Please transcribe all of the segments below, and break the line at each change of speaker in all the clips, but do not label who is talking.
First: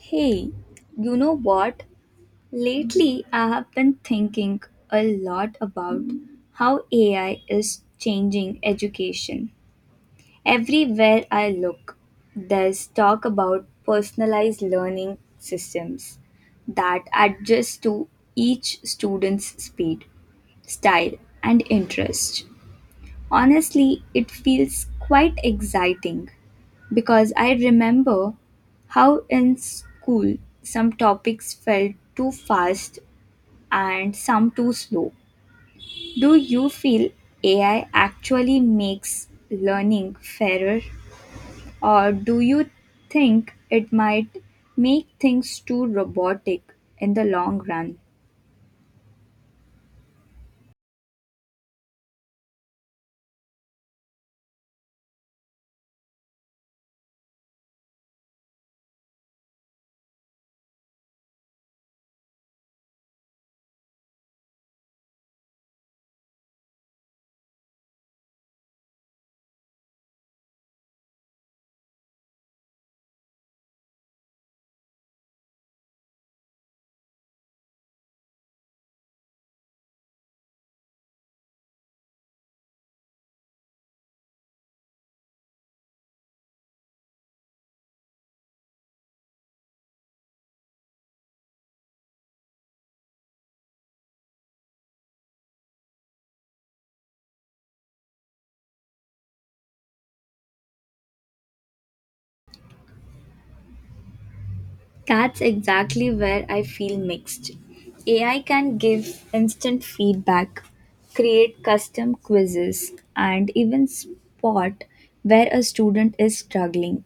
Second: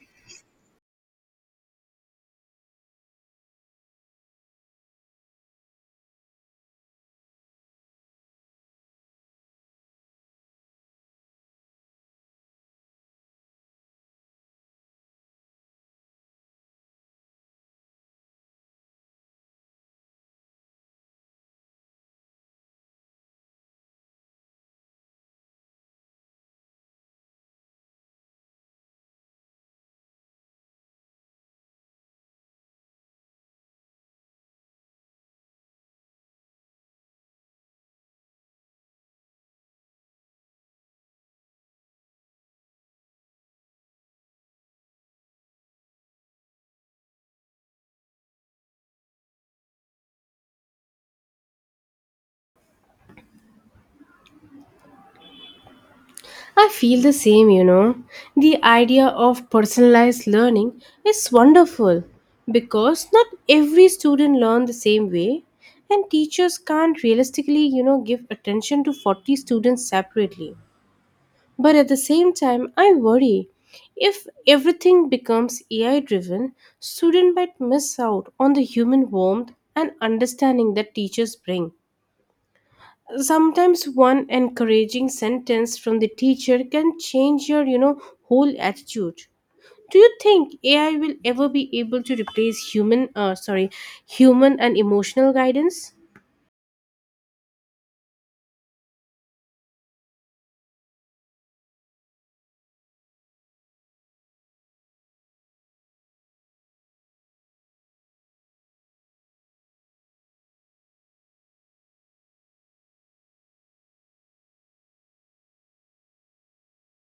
Hey, you know what? Lately, I have been thinking a lot about how AI is changing education. Everywhere I look, there's talk about personalized learning systems that adjust to each student's speed, style, and interest. Honestly, it feels quite exciting because I remember how in school some topics felt too fast and some too slow. Do you feel AI actually makes learning fairer, or do you think it might make things too robotic in the long run?
I feel the same, you know. The idea of personalized learning is wonderful because not every student learns the same way and teachers can't realistically, you know, give attention to 40 students separately. But at the same time, I worry if everything becomes AI driven, students might miss out on the human warmth and understanding that teachers bring. Sometimes one encouraging sentence from the teacher can change your whole attitude. Do you think AI will ever be able to replace human sorry, human and emotional guidance?
That's exactly where I feel mixed. AI can give instant feedback, create custom quizzes, and even spot where a student is struggling,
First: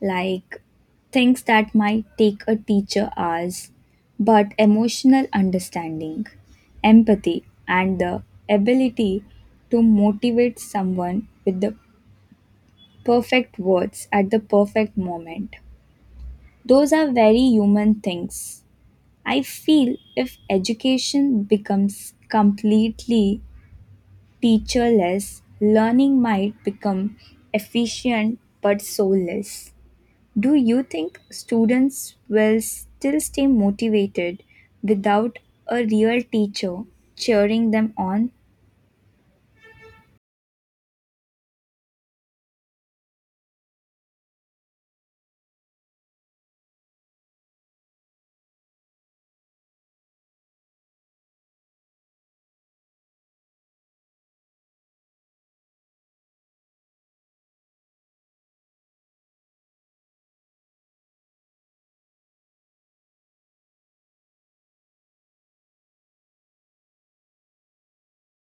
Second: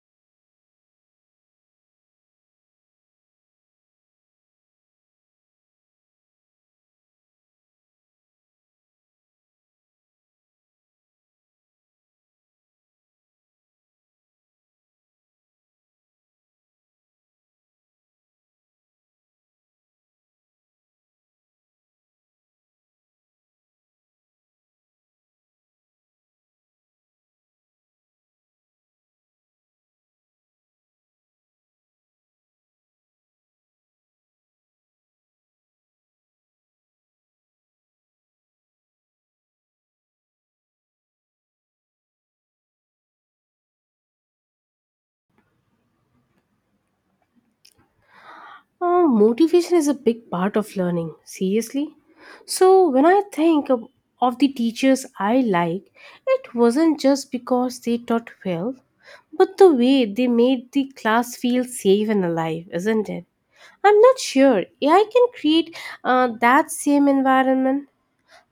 like things that might take a teacher hours. But emotional understanding, empathy, and the ability to motivate someone with the perfect words at the perfect moment. Those are very human things. I feel if education becomes completely teacherless, learning might become efficient but soulless. Do you think students will still stay motivated without a real teacher cheering them on?
Motivation is a big part of learning, seriously. So when I think of the teachers I like, it wasn't just because they taught well, but the way they made the class feel safe and alive, isn't it? I'm not sure AI can create that same environment.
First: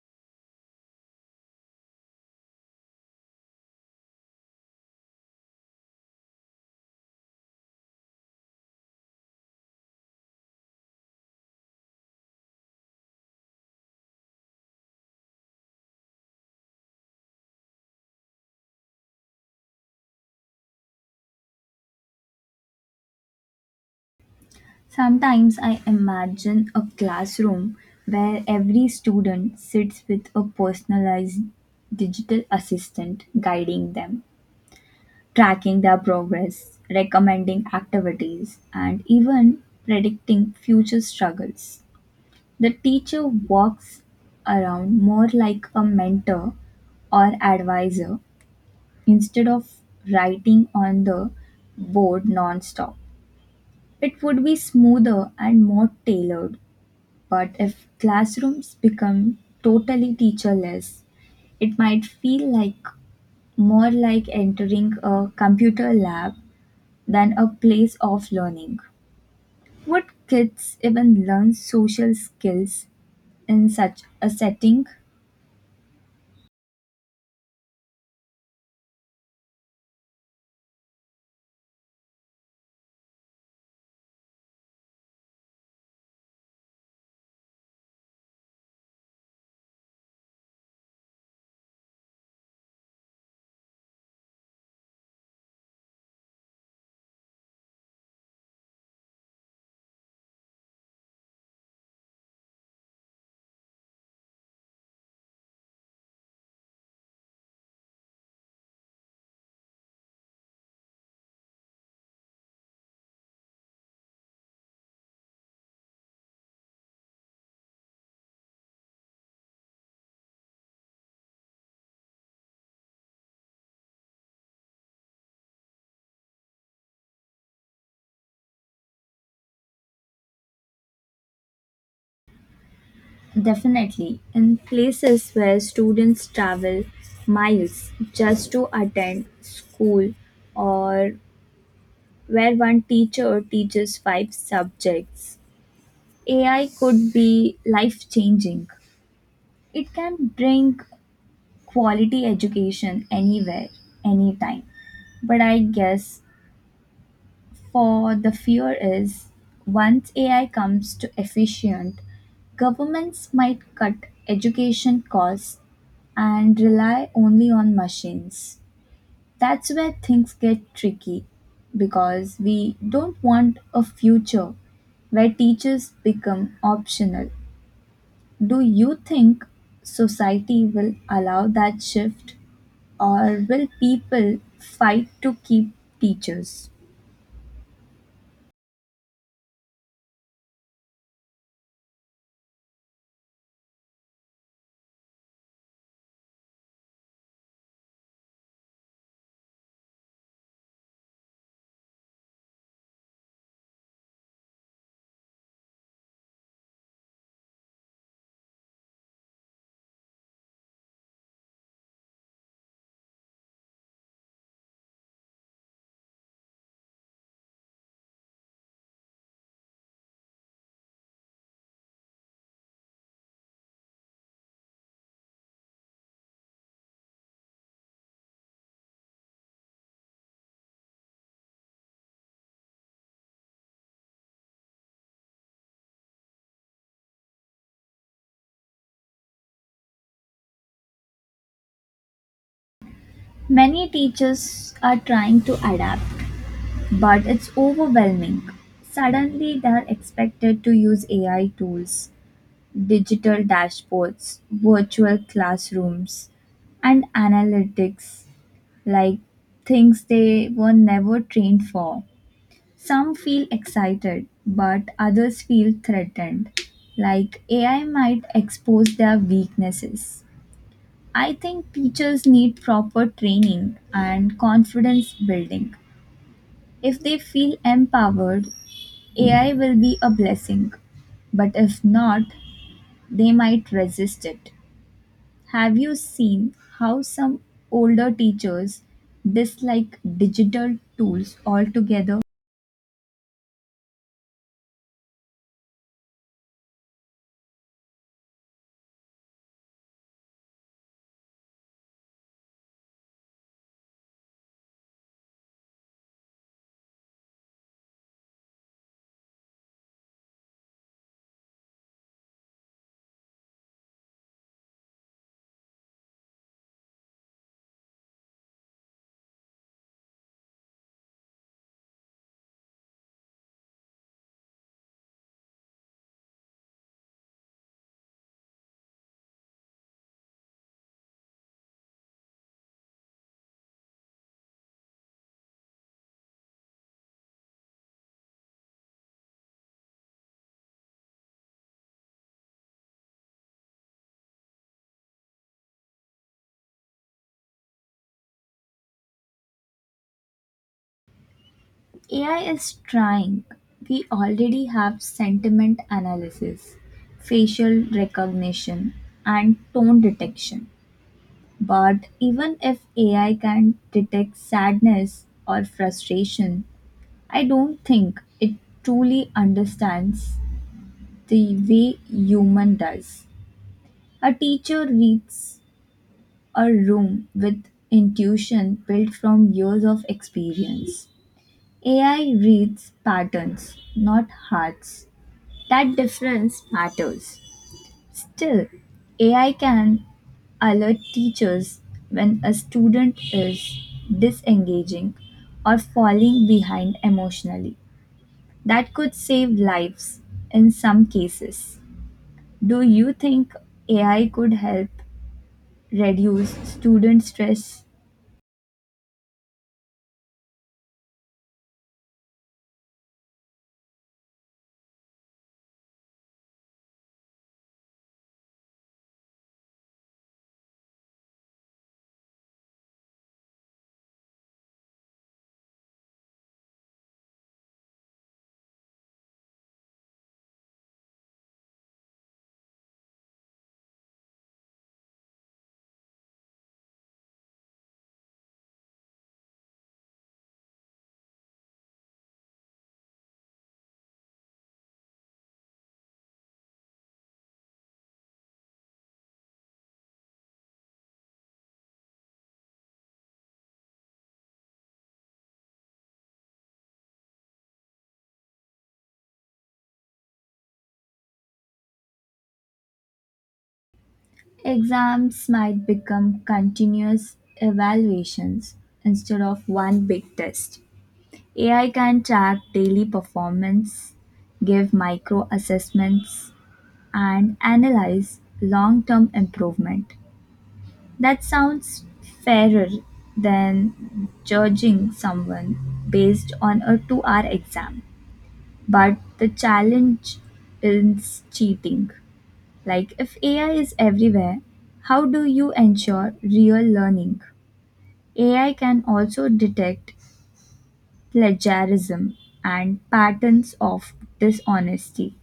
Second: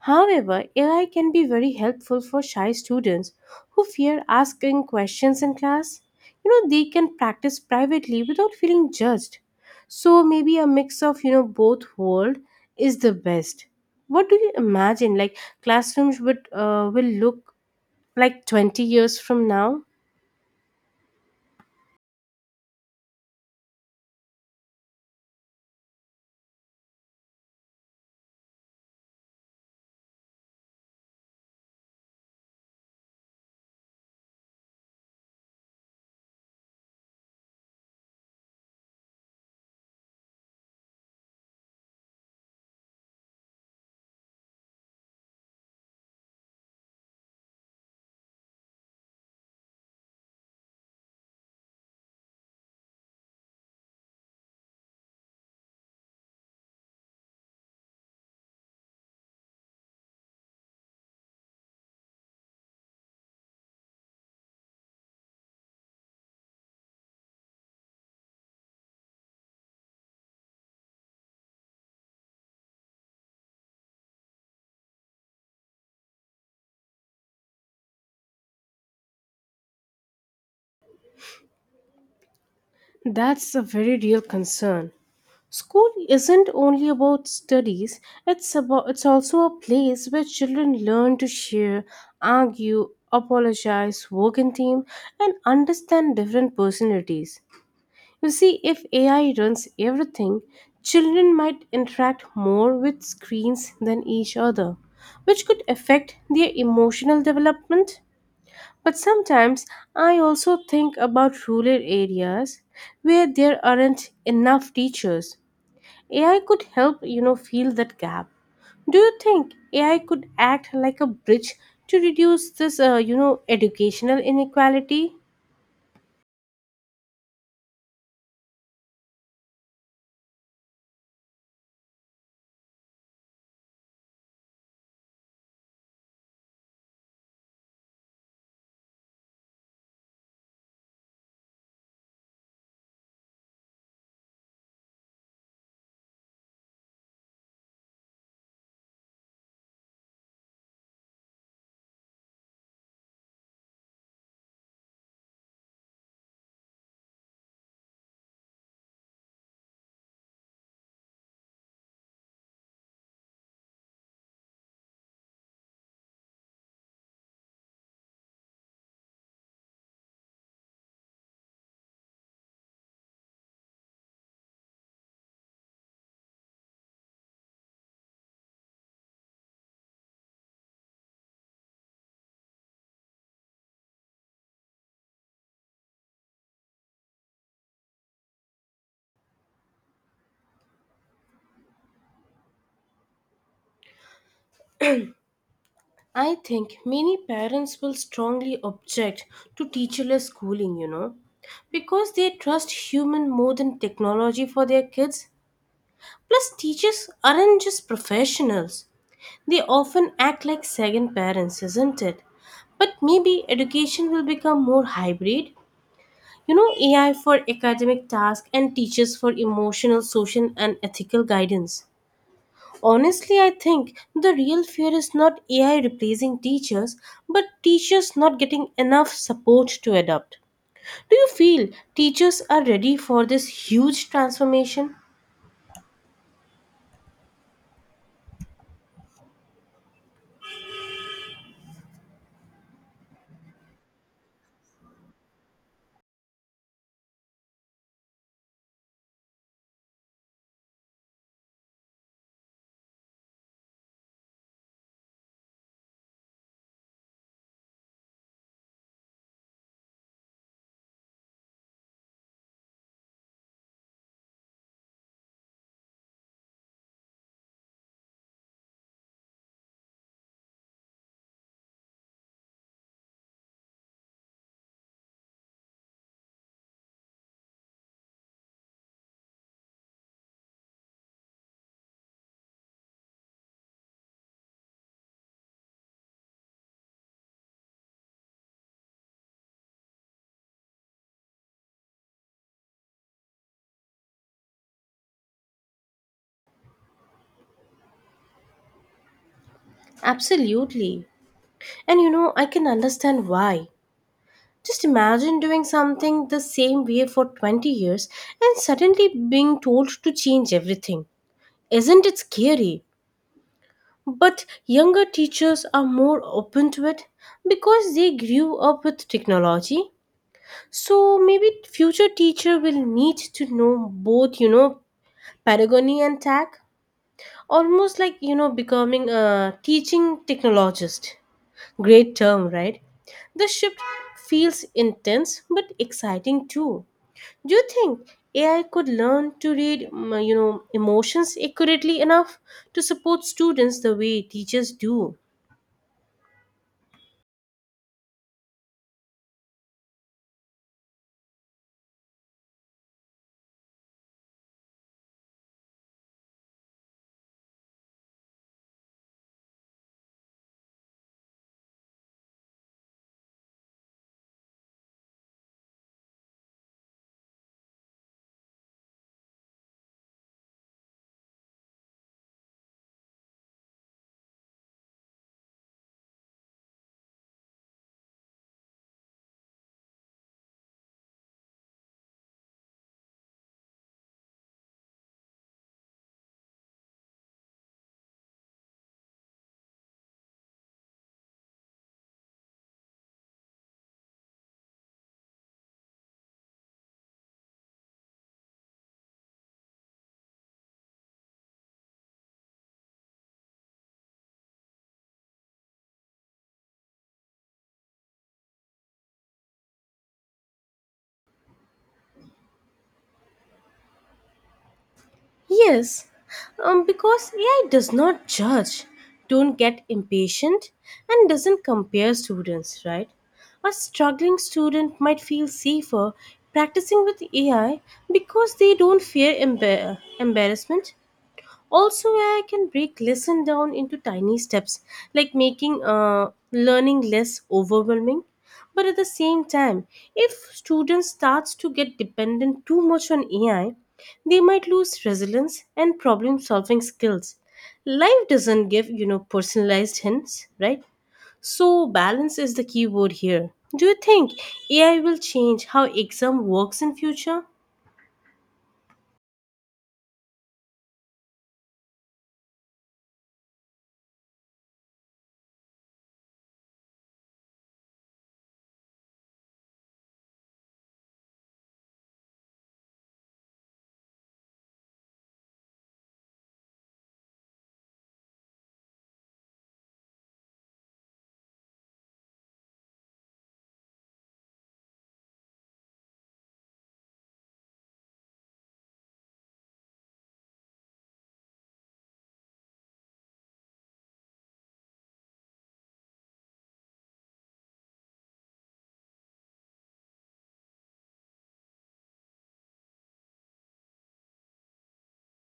However, AI can be very helpful for shy students who fear asking questions in class. You know, they can practice privately without feeling judged. So maybe a mix of, you know, both world is the best. What do you imagine, like, classrooms would will look like 20 years from now?
Sometimes I imagine a classroom where every student sits with a personalized digital assistant guiding them, tracking their progress, recommending activities, and even predicting future struggles. The teacher walks around more like a mentor or advisor instead of writing on the board non-stop. It would be smoother and more tailored, but if classrooms become totally teacherless, it might feel like more like entering a computer lab than a place of learning. Would kids even learn social skills in such a setting?
That's a very real concern. School isn't only about studies, it's also a place where children learn to share, argue, apologize, work in team, and understand different personalities. You see, if AI runs everything, children might interact more with screens than each other, which could affect their emotional development. But sometimes I also think about rural areas where there aren't enough teachers. AI could help, you know, fill that gap. Do you think AI could act like a bridge to reduce this, you know, educational inequality?
Definitely. In places where students travel miles just to attend school or where one teacher teaches five subjects, AI could be life changing. It can bring quality education anywhere, anytime, but I guess for the fear is, once AI comes to efficient, governments might cut education costs and rely only on machines. That's where things get tricky because we don't want a future where teachers become optional. Do you think society will allow that shift, or will people fight to keep teachers?
I think many parents will strongly object to teacherless schooling, you know, because they trust human more than technology for their kids. Plus, teachers aren't just professionals, they often act like second parents, isn't it? But maybe education will become more hybrid. You know, AI for academic tasks and teachers for emotional, social, and ethical guidance. Honestly, I think the real fear is not AI replacing teachers, but teachers not getting enough support to adapt. Do you feel teachers are ready for this huge transformation?
Many teachers are trying to adapt, but it's overwhelming. Suddenly, they are expected to use AI tools, digital dashboards, virtual classrooms, and analytics, like things they were never trained for. Some feel excited, but others feel threatened, like AI might expose their weaknesses. I think teachers need proper training and confidence building. If they feel empowered, AI will be a blessing. But if not, they might resist it. Have you seen how some older teachers dislike digital tools altogether?
Absolutely. And you know, I can understand why. Just imagine doing something the same way for 20 years and suddenly being told to change everything. Isn't it scary? But younger teachers are more open to it because they grew up with technology. So maybe future teacher will need to know both, you know, pedagogy and tech, almost like, you know, becoming a teaching technologist. Great term, right? The shift feels intense but exciting too. Do you think AI could learn to read, you know, emotions accurately enough to support students the way teachers do?
AI is trying. We already have sentiment analysis, facial recognition, and tone detection. But even if AI can detect sadness or frustration, I don't think it truly understands the way human does. A teacher reads a room with intuition built from years of experience. AI reads patterns, not hearts. That difference matters. Still, AI can alert teachers when a student is disengaging or falling behind emotionally. That could save lives in some cases. Do you think AI could help reduce student stress?
Yes, because AI does not judge, don't get impatient, and doesn't compare students, right? A struggling student might feel safer practicing with AI because they don't fear embarrassment. Also, yeah, I can break lesson down into tiny steps, like making learning less overwhelming. But at the same time, if students starts to get dependent too much on AI, they might lose resilience and problem solving skills. Life doesn't give, you know, personalized hints, right? So balance is the key word here. Do you think AI will change how exam works in future?
Exams might become continuous evaluations instead of one big test. AI can track daily performance, give micro assessments, and analyze long-term improvement. That sounds fairer than judging someone based on a 2-hour exam. But the challenge is cheating. Like, if AI is everywhere, how do you ensure real learning? AI can also detect plagiarism and patterns of dishonesty.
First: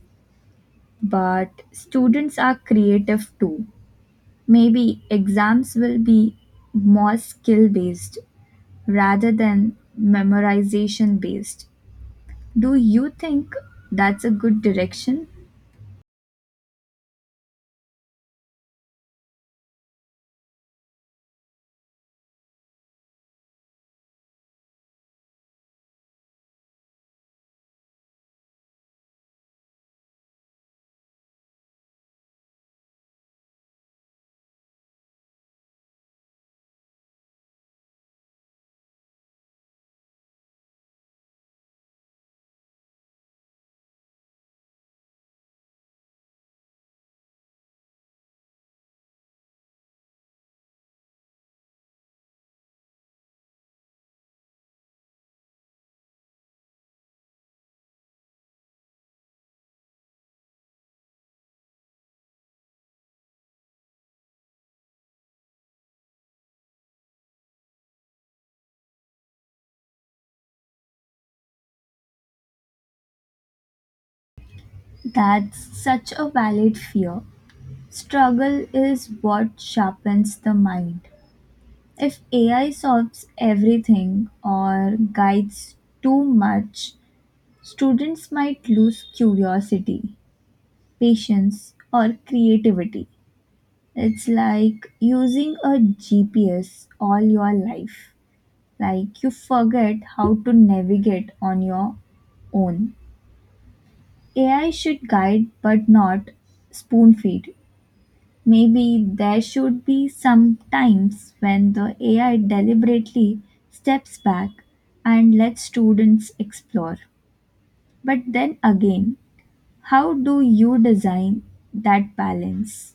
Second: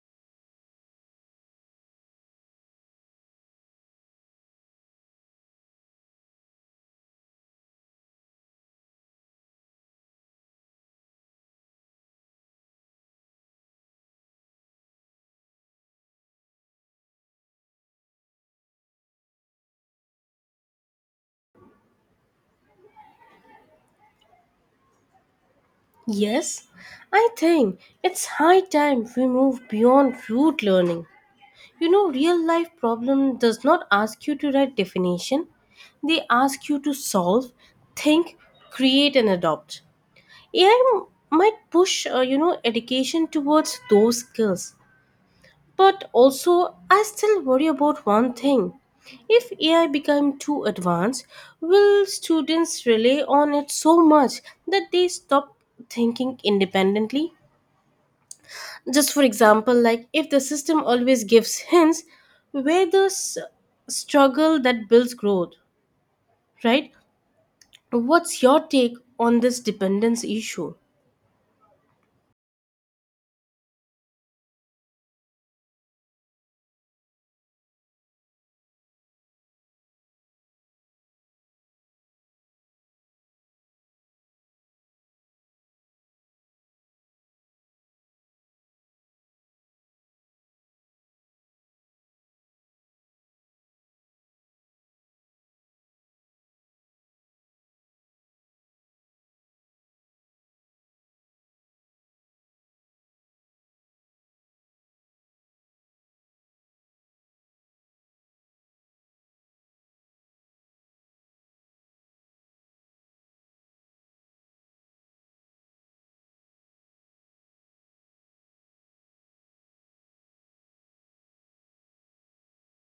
But students are creative too. Maybe exams will be more skill based rather than memorization based. Do you think that's a good direction?
Yes, I think it's high time we move beyond rote learning. You know, real life problem does not ask you to write definition. They ask you to solve, think, create and adopt. AI might push, you know, education towards those skills. But also, I still worry about one thing. If AI become too advanced, will students rely on it so much that they stop thinking independently? Just for example, like, if the system always gives hints where the struggle that builds growth, right? What's your take on this dependence issue?
That's such a valid fear. Struggle is what sharpens the mind. If AI solves everything or guides too much, students might lose curiosity, patience, or creativity. It's like using a GPS all your life. Like, you forget how to navigate on your own. AI should guide but not spoon feed. Maybe there should be some times when the AI deliberately steps back and lets students explore. But then again, how do you design that balance?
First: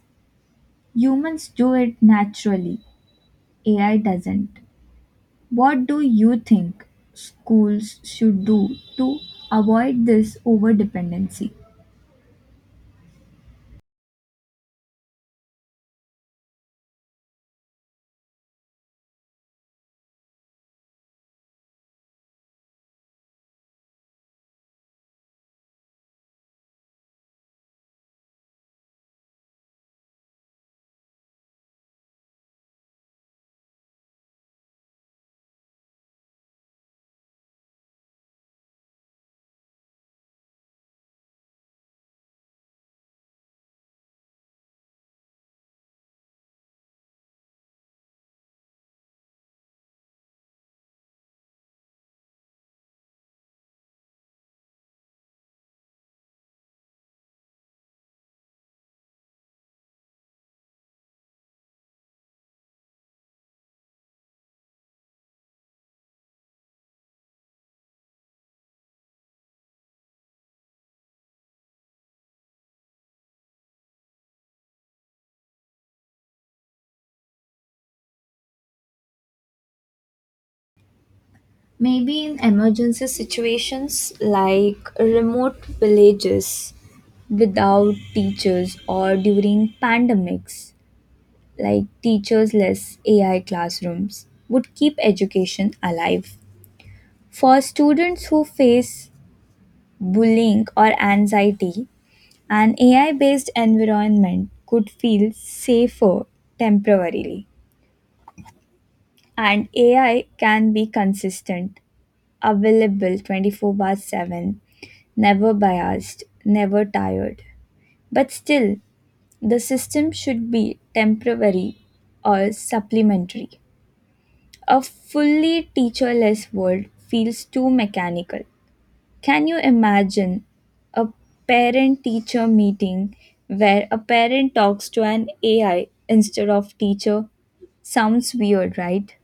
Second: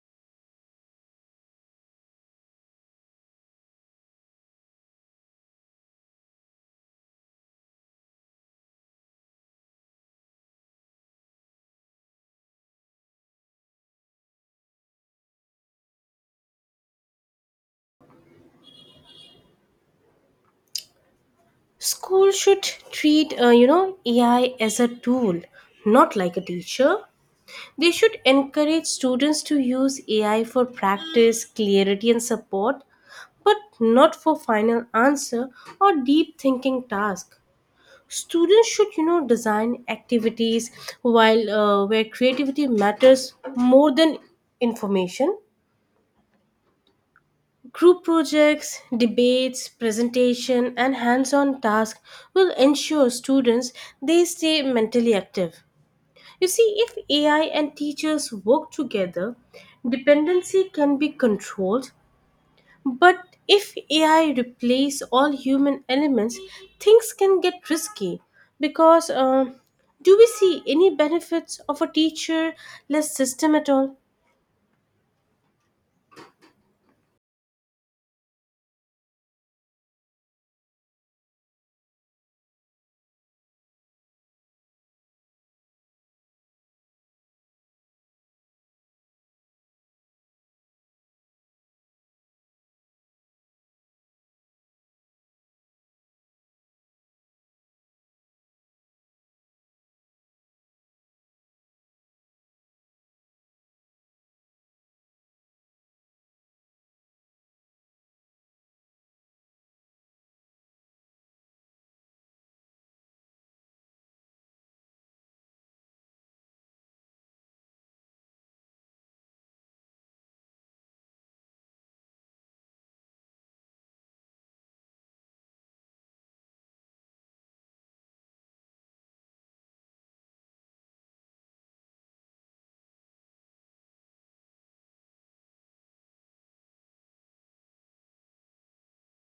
Humans do it naturally, AI doesn't. What do you think schools should do to avoid this overdependency?
School should treat, you know, AI as a tool, not like a teacher. They should encourage students to use AI for practice, clarity and support, but not for final answer or deep thinking task. Students should, you know, design activities while where creativity matters more than information. Group projects, debates, presentation and hands-on tasks will ensure students, they stay mentally active. You see, if AI and teachers work together, dependency can be controlled. But if AI replace all human elements, things can get risky because, do we see any benefits of a teacher less system at all?
Maybe in emergency situations like remote villages without teachers or during pandemics, like teachersless AI classrooms would keep education alive. For students who face bullying or anxiety, an AI based environment could feel safer temporarily. And AI can be consistent, available 24 by 7, never biased, never tired. But still, the system should be temporary or supplementary. A fully teacherless world feels too mechanical. Can you imagine a parent teacher meeting where a parent talks to an AI instead of teacher? Sounds weird, right?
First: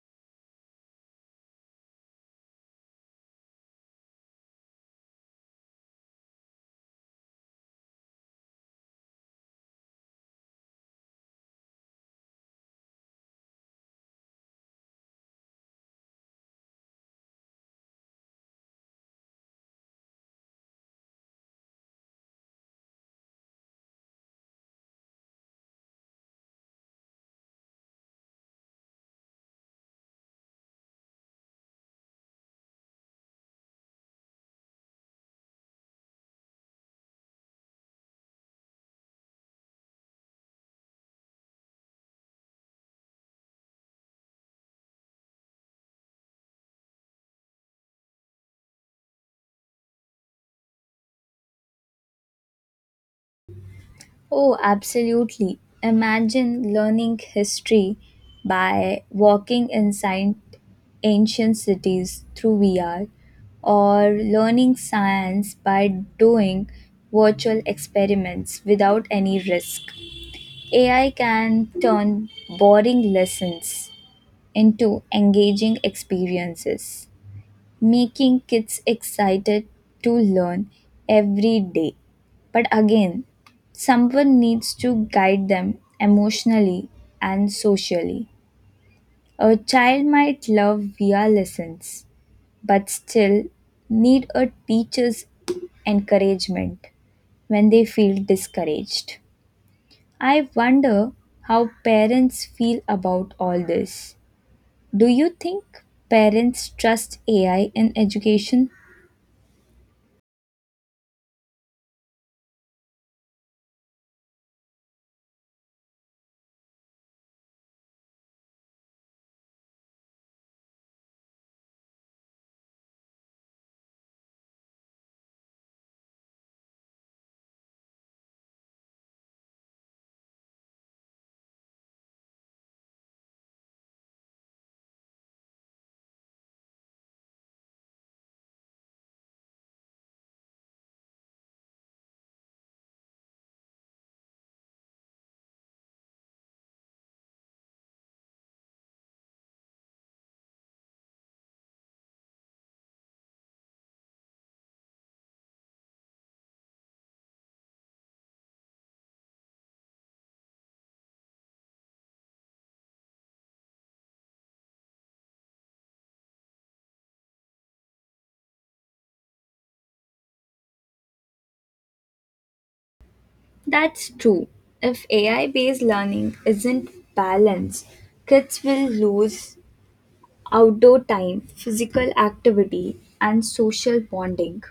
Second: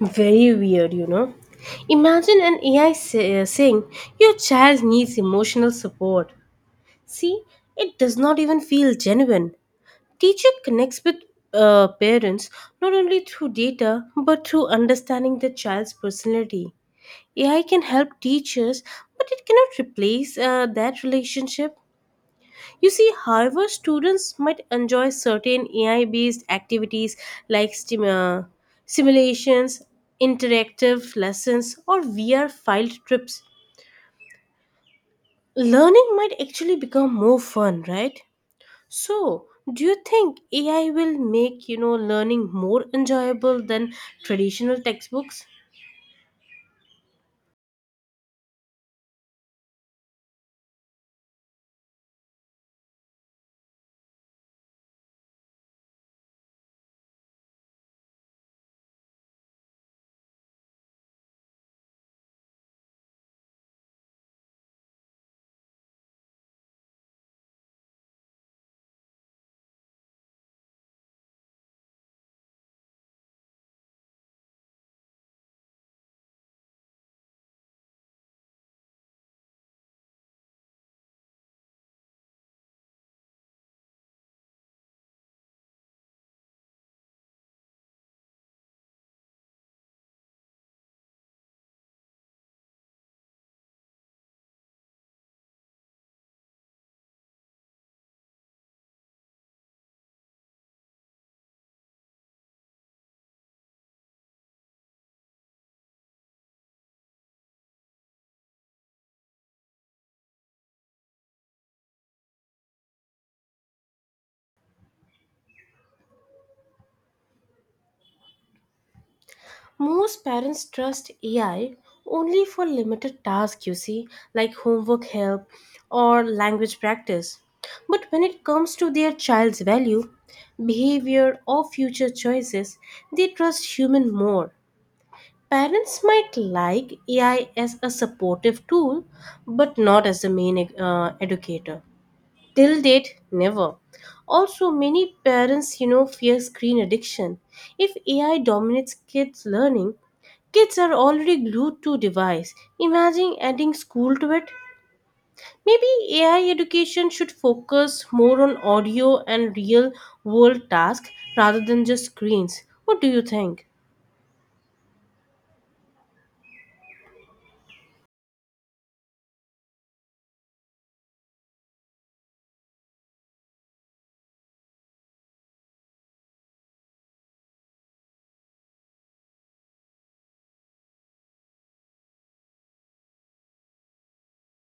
Very weird, you know. Imagine an AI saying your child needs emotional support. See, it does not even feel genuine. Teacher connects with parents not only through data but through understanding the child's personality. AI can help teachers, but it cannot replace that relationship. You see, however, students might enjoy certain AI based activities, like simulations, interactive lessons, or VR filed trips. Learning might actually become more fun, right? So, do you think AI will make, you know, learning more enjoyable than traditional textbooks?
Oh, absolutely. Imagine learning history by walking inside ancient cities through VR, or learning science by doing virtual experiments without any risk. AI can turn boring lessons into engaging experiences, making kids excited to learn every day. But again, someone needs to guide them emotionally and socially. A child might love VR lessons, but still need a teacher's encouragement when they feel discouraged. I wonder how parents feel about all this. Do you think parents trust AI in education?
Most parents trust AI only for limited tasks, you see, like homework help or language practice. But when it comes to their child's value, behavior, or future choices, they trust human more. Parents might like AI as a supportive tool, but not as the main educator. Till date, never. Also, many parents, you know, fear screen addiction. If AI dominates kids' learning, kids are already glued to device. Imagine adding school to it. Maybe AI education should focus more on audio and real world tasks rather than just screens. What do you think?
That's true. If AI based learning isn't balanced, kids will lose outdoor time, physical activity, and social bonding.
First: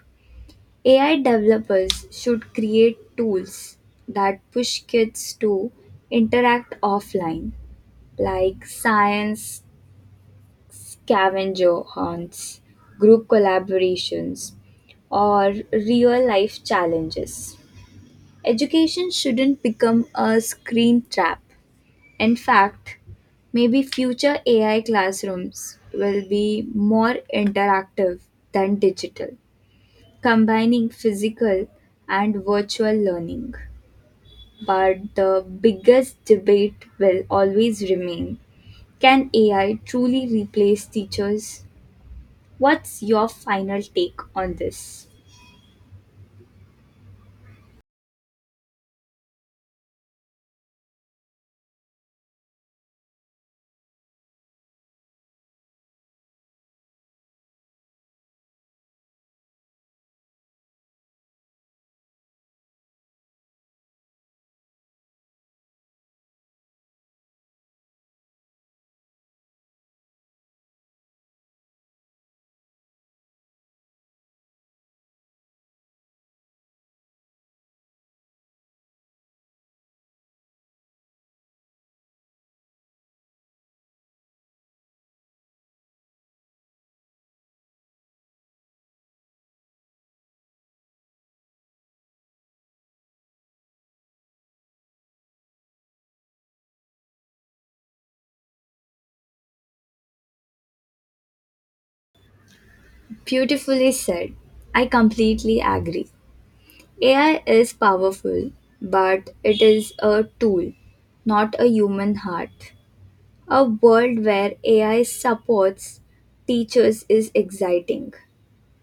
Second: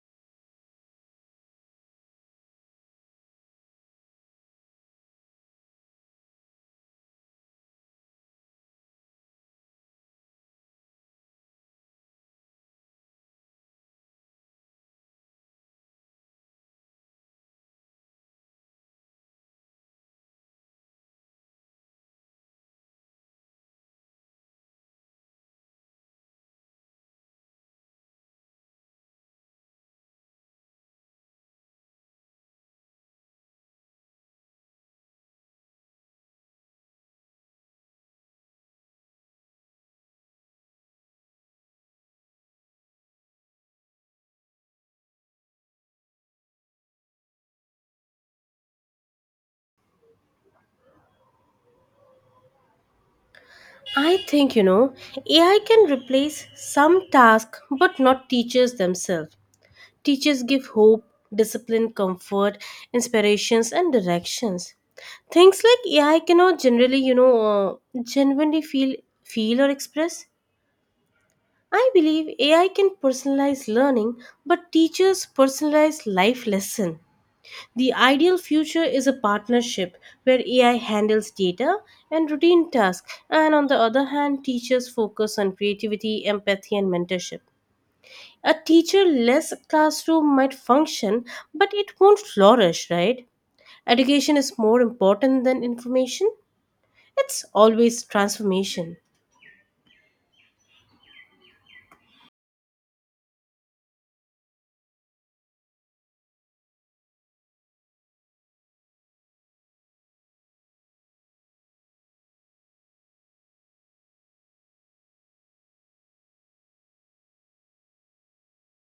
AI developers should create tools that push kids to interact offline, like science scavenger hunts, group collaborations, or real life challenges. Education shouldn't become a screen trap. In fact, maybe future AI classrooms will be more interactive than digital, combining physical and virtual learning. But the biggest debate will always remain, can AI truly replace teachers? What's your final take on this?
I think, you know, AI can replace some tasks but not teachers themselves. Teachers give hope, discipline, comfort, inspirations, and directions. Things like AI cannot generally, you know, genuinely feel or express. I believe AI can personalize learning, but teachers personalize life lesson. The ideal future is a partnership where AI handles data and routine tasks, and on the other hand, teachers focus on creativity, empathy, and mentorship. A teacher-less classroom might function, but it won't flourish, right? Education is more important than information. It's always transformation.
Beautifully said. I completely agree. AI is powerful, but it is a tool, not a human heart. A world where AI supports teachers is exciting,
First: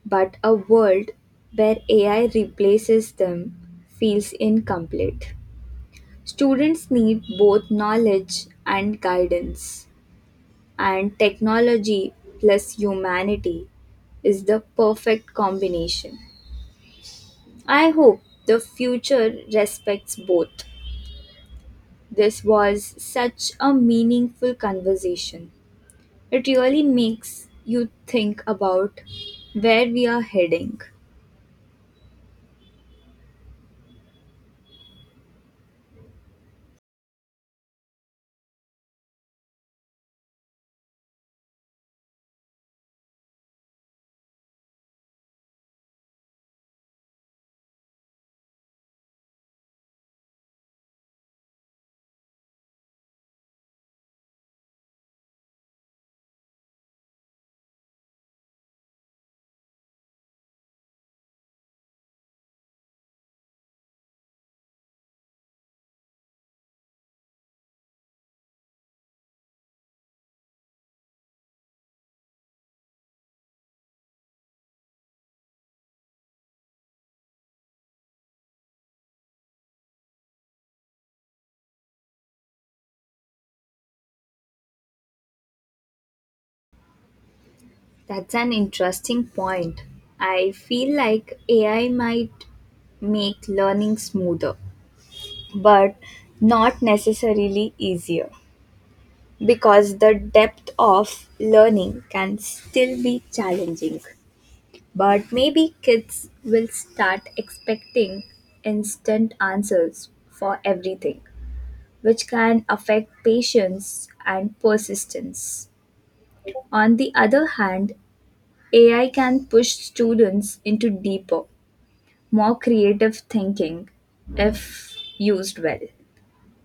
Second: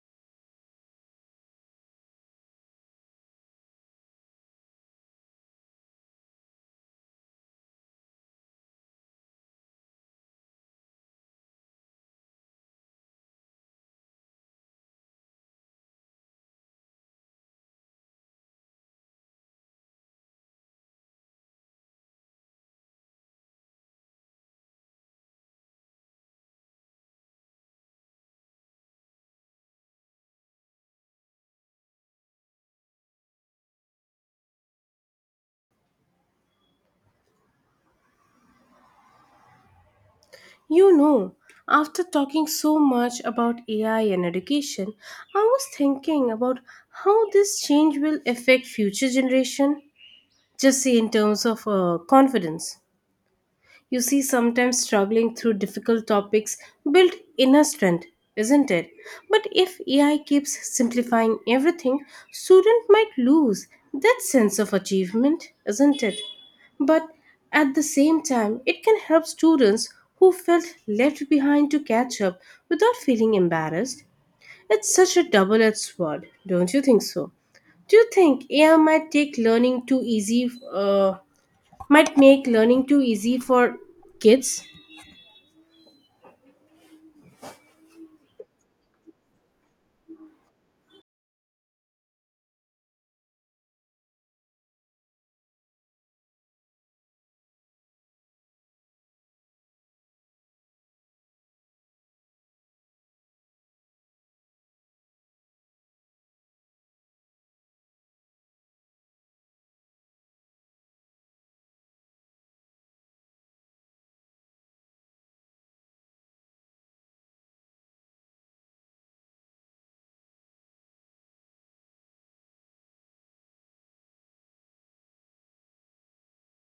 but a world where AI replaces them feels incomplete. Students need both knowledge and guidance, and technology plus humanity is the perfect combination. I hope the future respects both. This was such a meaningful conversation. It really makes you think about where we are heading.
You know, after talking so much about AI and education, I was thinking about how this change will affect future generation, just say in terms of confidence. You see, sometimes struggling through difficult topics build inner strength, isn't it? But if AI keeps simplifying everything, students might lose that sense of achievement, isn't it? But at the same time, it can help students who felt left behind to catch up without feeling embarrassed. It's such a double edged sword, don't you think so? Do you think AI might take learning too easy might make learning too easy for kids?
That's an interesting point. I feel like AI might make learning smoother, but not necessarily easier because the depth of learning can still be challenging. But maybe kids will start expecting instant answers for everything, which can affect patience and persistence. On the other hand, AI can push students into deeper, more creative thinking if used well.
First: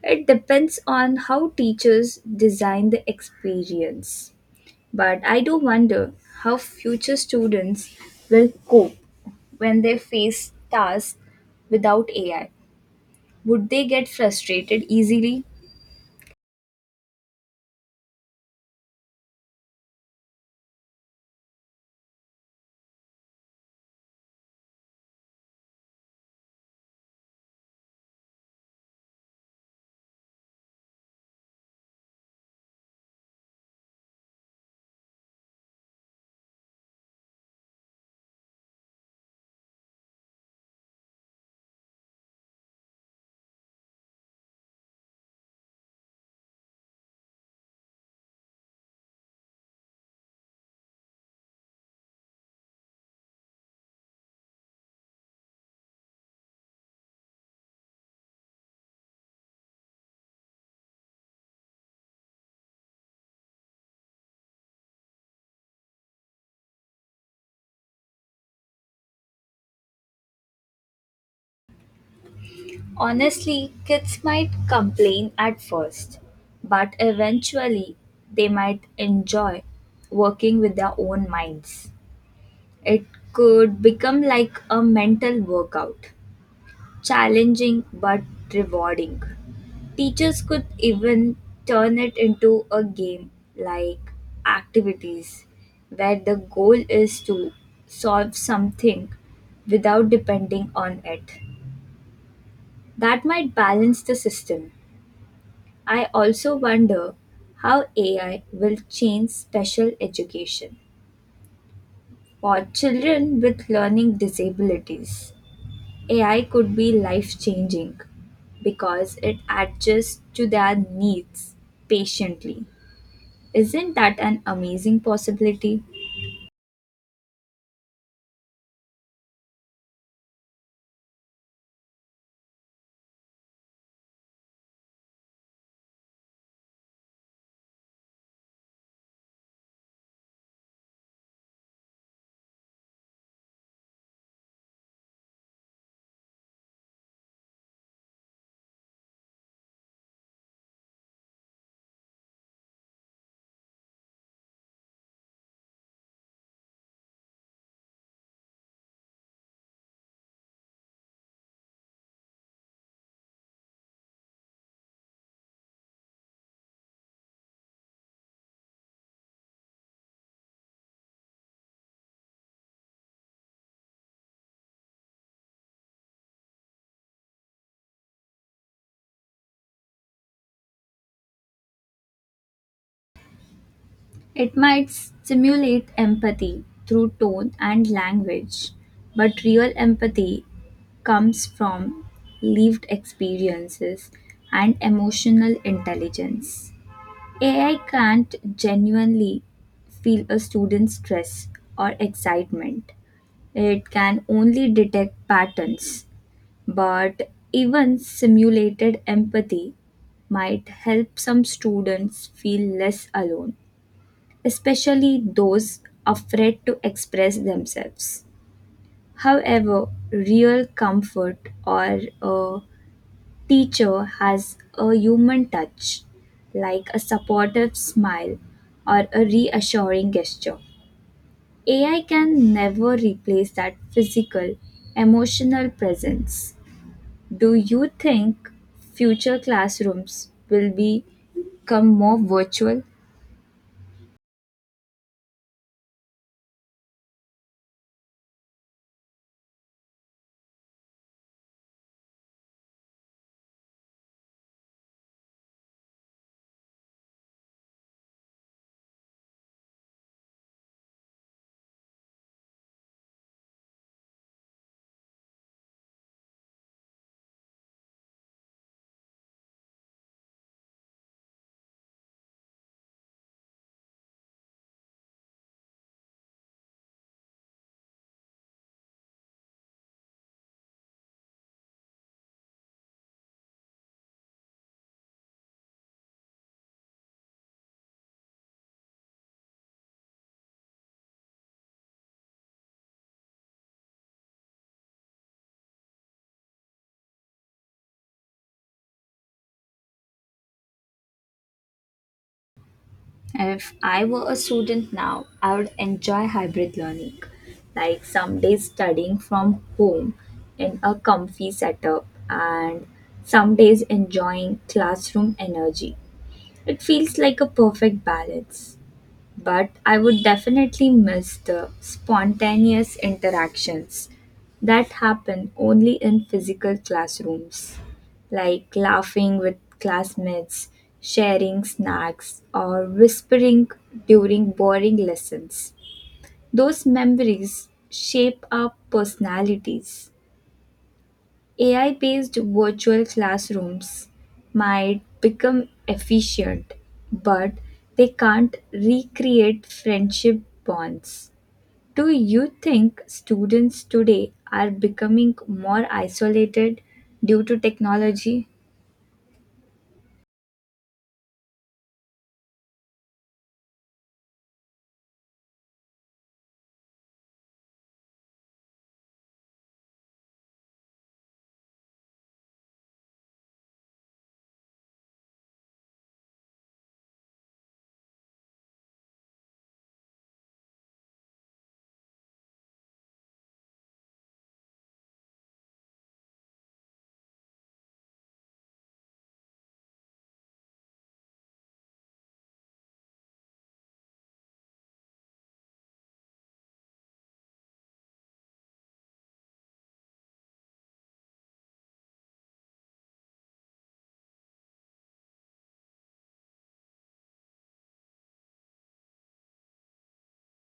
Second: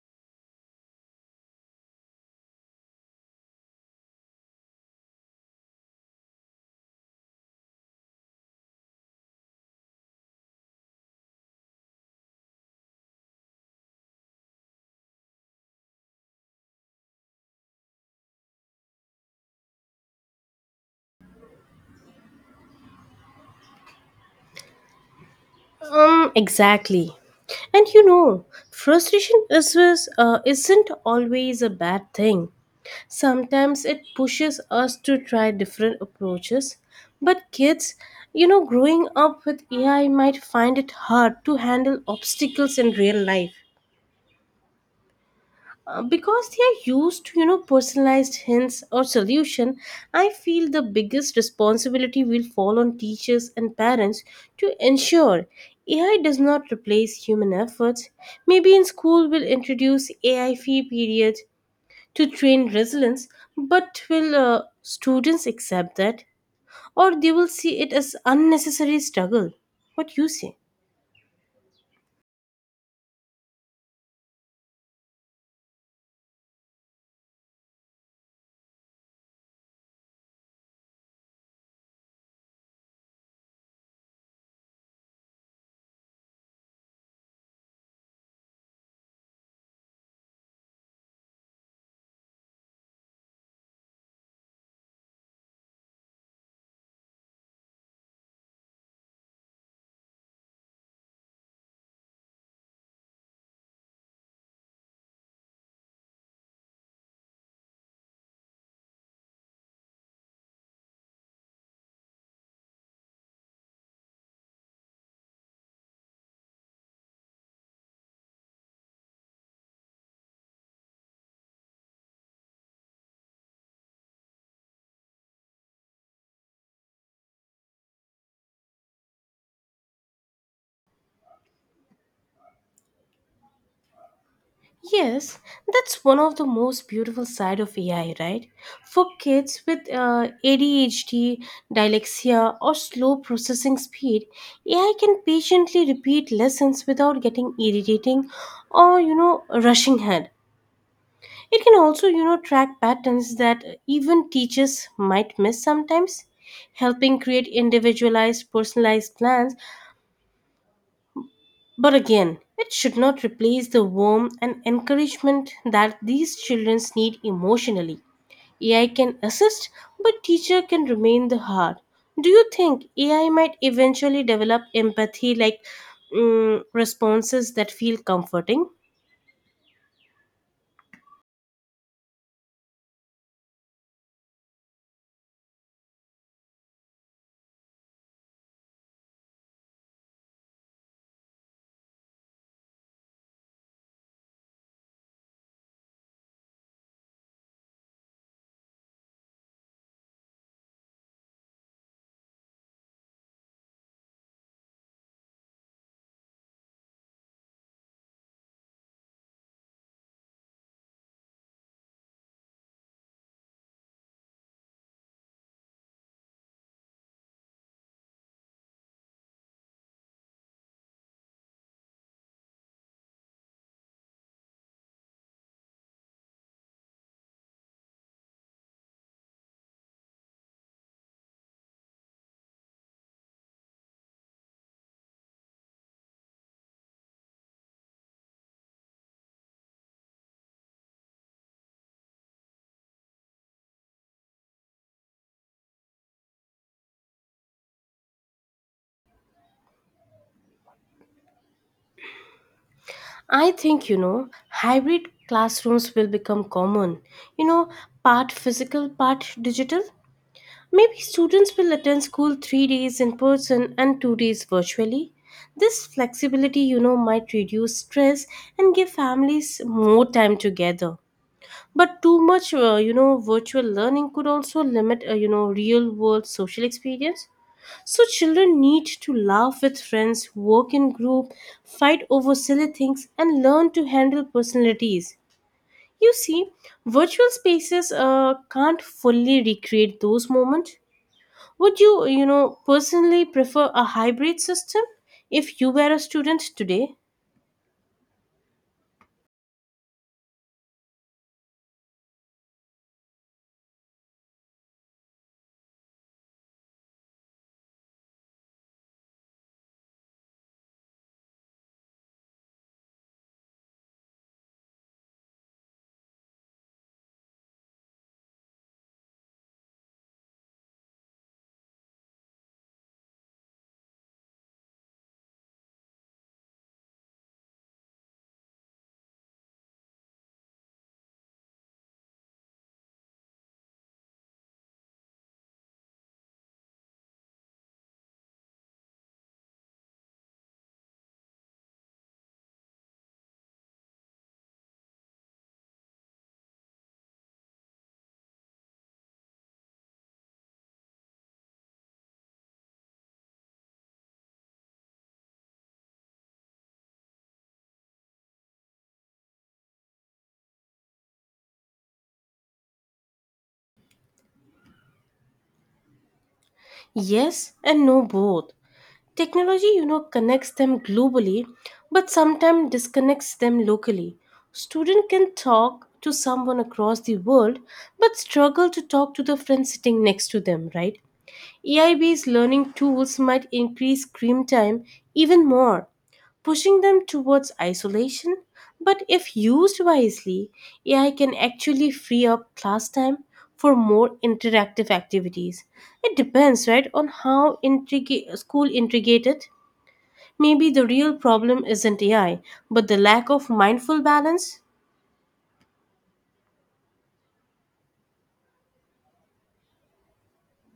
It depends on how teachers design the experience. But I do wonder how future students will cope when they face tasks without AI. Would they get frustrated easily?
Exactly. And you know, frustration isn't always a bad thing. Sometimes it pushes us to try different approaches. But kids, you know, growing up with AI might find it hard to handle obstacles in real life. Because they are used to, you know, personalized hints or solution. I feel the biggest responsibility will fall on teachers and parents to ensure AI does not replace human efforts. Maybe in school we'll introduce AI fee periods to train resilience. But will, students accept that, or they will see it as unnecessary struggle? What you say?
Honestly, kids might complain at first, but eventually they might enjoy working with their own minds. It could become like a mental workout, challenging but rewarding. Teachers could even turn it into a game, like activities where the goal is to solve something without depending on it. That might balance the system. I also wonder how AI will change special education for children with learning disabilities. AI could be life changing because it adjusts to their needs patiently. Isn't that an amazing possibility?
Yes, that's one of the most beautiful side of AI, right? For kids with ADHD, dyslexia, or slow processing speed, AI can patiently repeat lessons without getting irritating or, you know, rushing ahead. It can also, you know, track patterns that even teachers might miss sometimes, helping create individualized, personalized plans. But again, it should not replace the warmth and encouragement that these children need emotionally. AI can assist, but teacher can remain the heart. Do you think AI might eventually develop empathy, like, responses that feel comforting?
It might stimulate empathy through tone and language, but real empathy comes from lived experiences and emotional intelligence. AI can't genuinely feel a student's stress or excitement. It can only detect patterns, but even simulated empathy might help some students feel less alone, especially those afraid to express themselves. However, real comfort or a teacher has a human touch, like a supportive smile or a reassuring gesture. AI can never replace that physical, emotional presence. Do you think future classrooms will become more virtual?
I think, you know, hybrid classrooms will become common. You know, part physical, part digital. Maybe students will attend school 3 days in person and 2 days virtually. This flexibility, you know, might reduce stress and give families more time together. But too much, you know, virtual learning could also limit, you know, real world social experience. So children need to laugh with friends, work in group, fight over silly things, and learn to handle personalities. You see, virtual spaces can't fully recreate those moments. Would you, you know, personally prefer a hybrid system if you were a student today?
If I were a student now, I would enjoy hybrid learning, like some days studying from home in a comfy setup and some days enjoying classroom energy. It feels like a perfect balance. But I would definitely miss the spontaneous interactions that happen only in physical classrooms, like laughing with classmates, sharing snacks, or whispering during boring lessons. Those memories shape our personalities. AI based virtual classrooms might become efficient, but they can't recreate friendship bonds. Do you think students today are becoming more isolated due to technology?
Yes and no both. Technology, you know, connects them globally but sometimes disconnects them locally. Student can talk to someone across the world but struggle to talk to the friend sitting next to them, right? AIB's learning tools might increase screen time even more, pushing them towards isolation. But if used wisely, AI can actually free up class time for more interactive activities. It depends, right, on how intrigue school intricated. Maybe the real problem isn't AI, but the lack of mindful balance.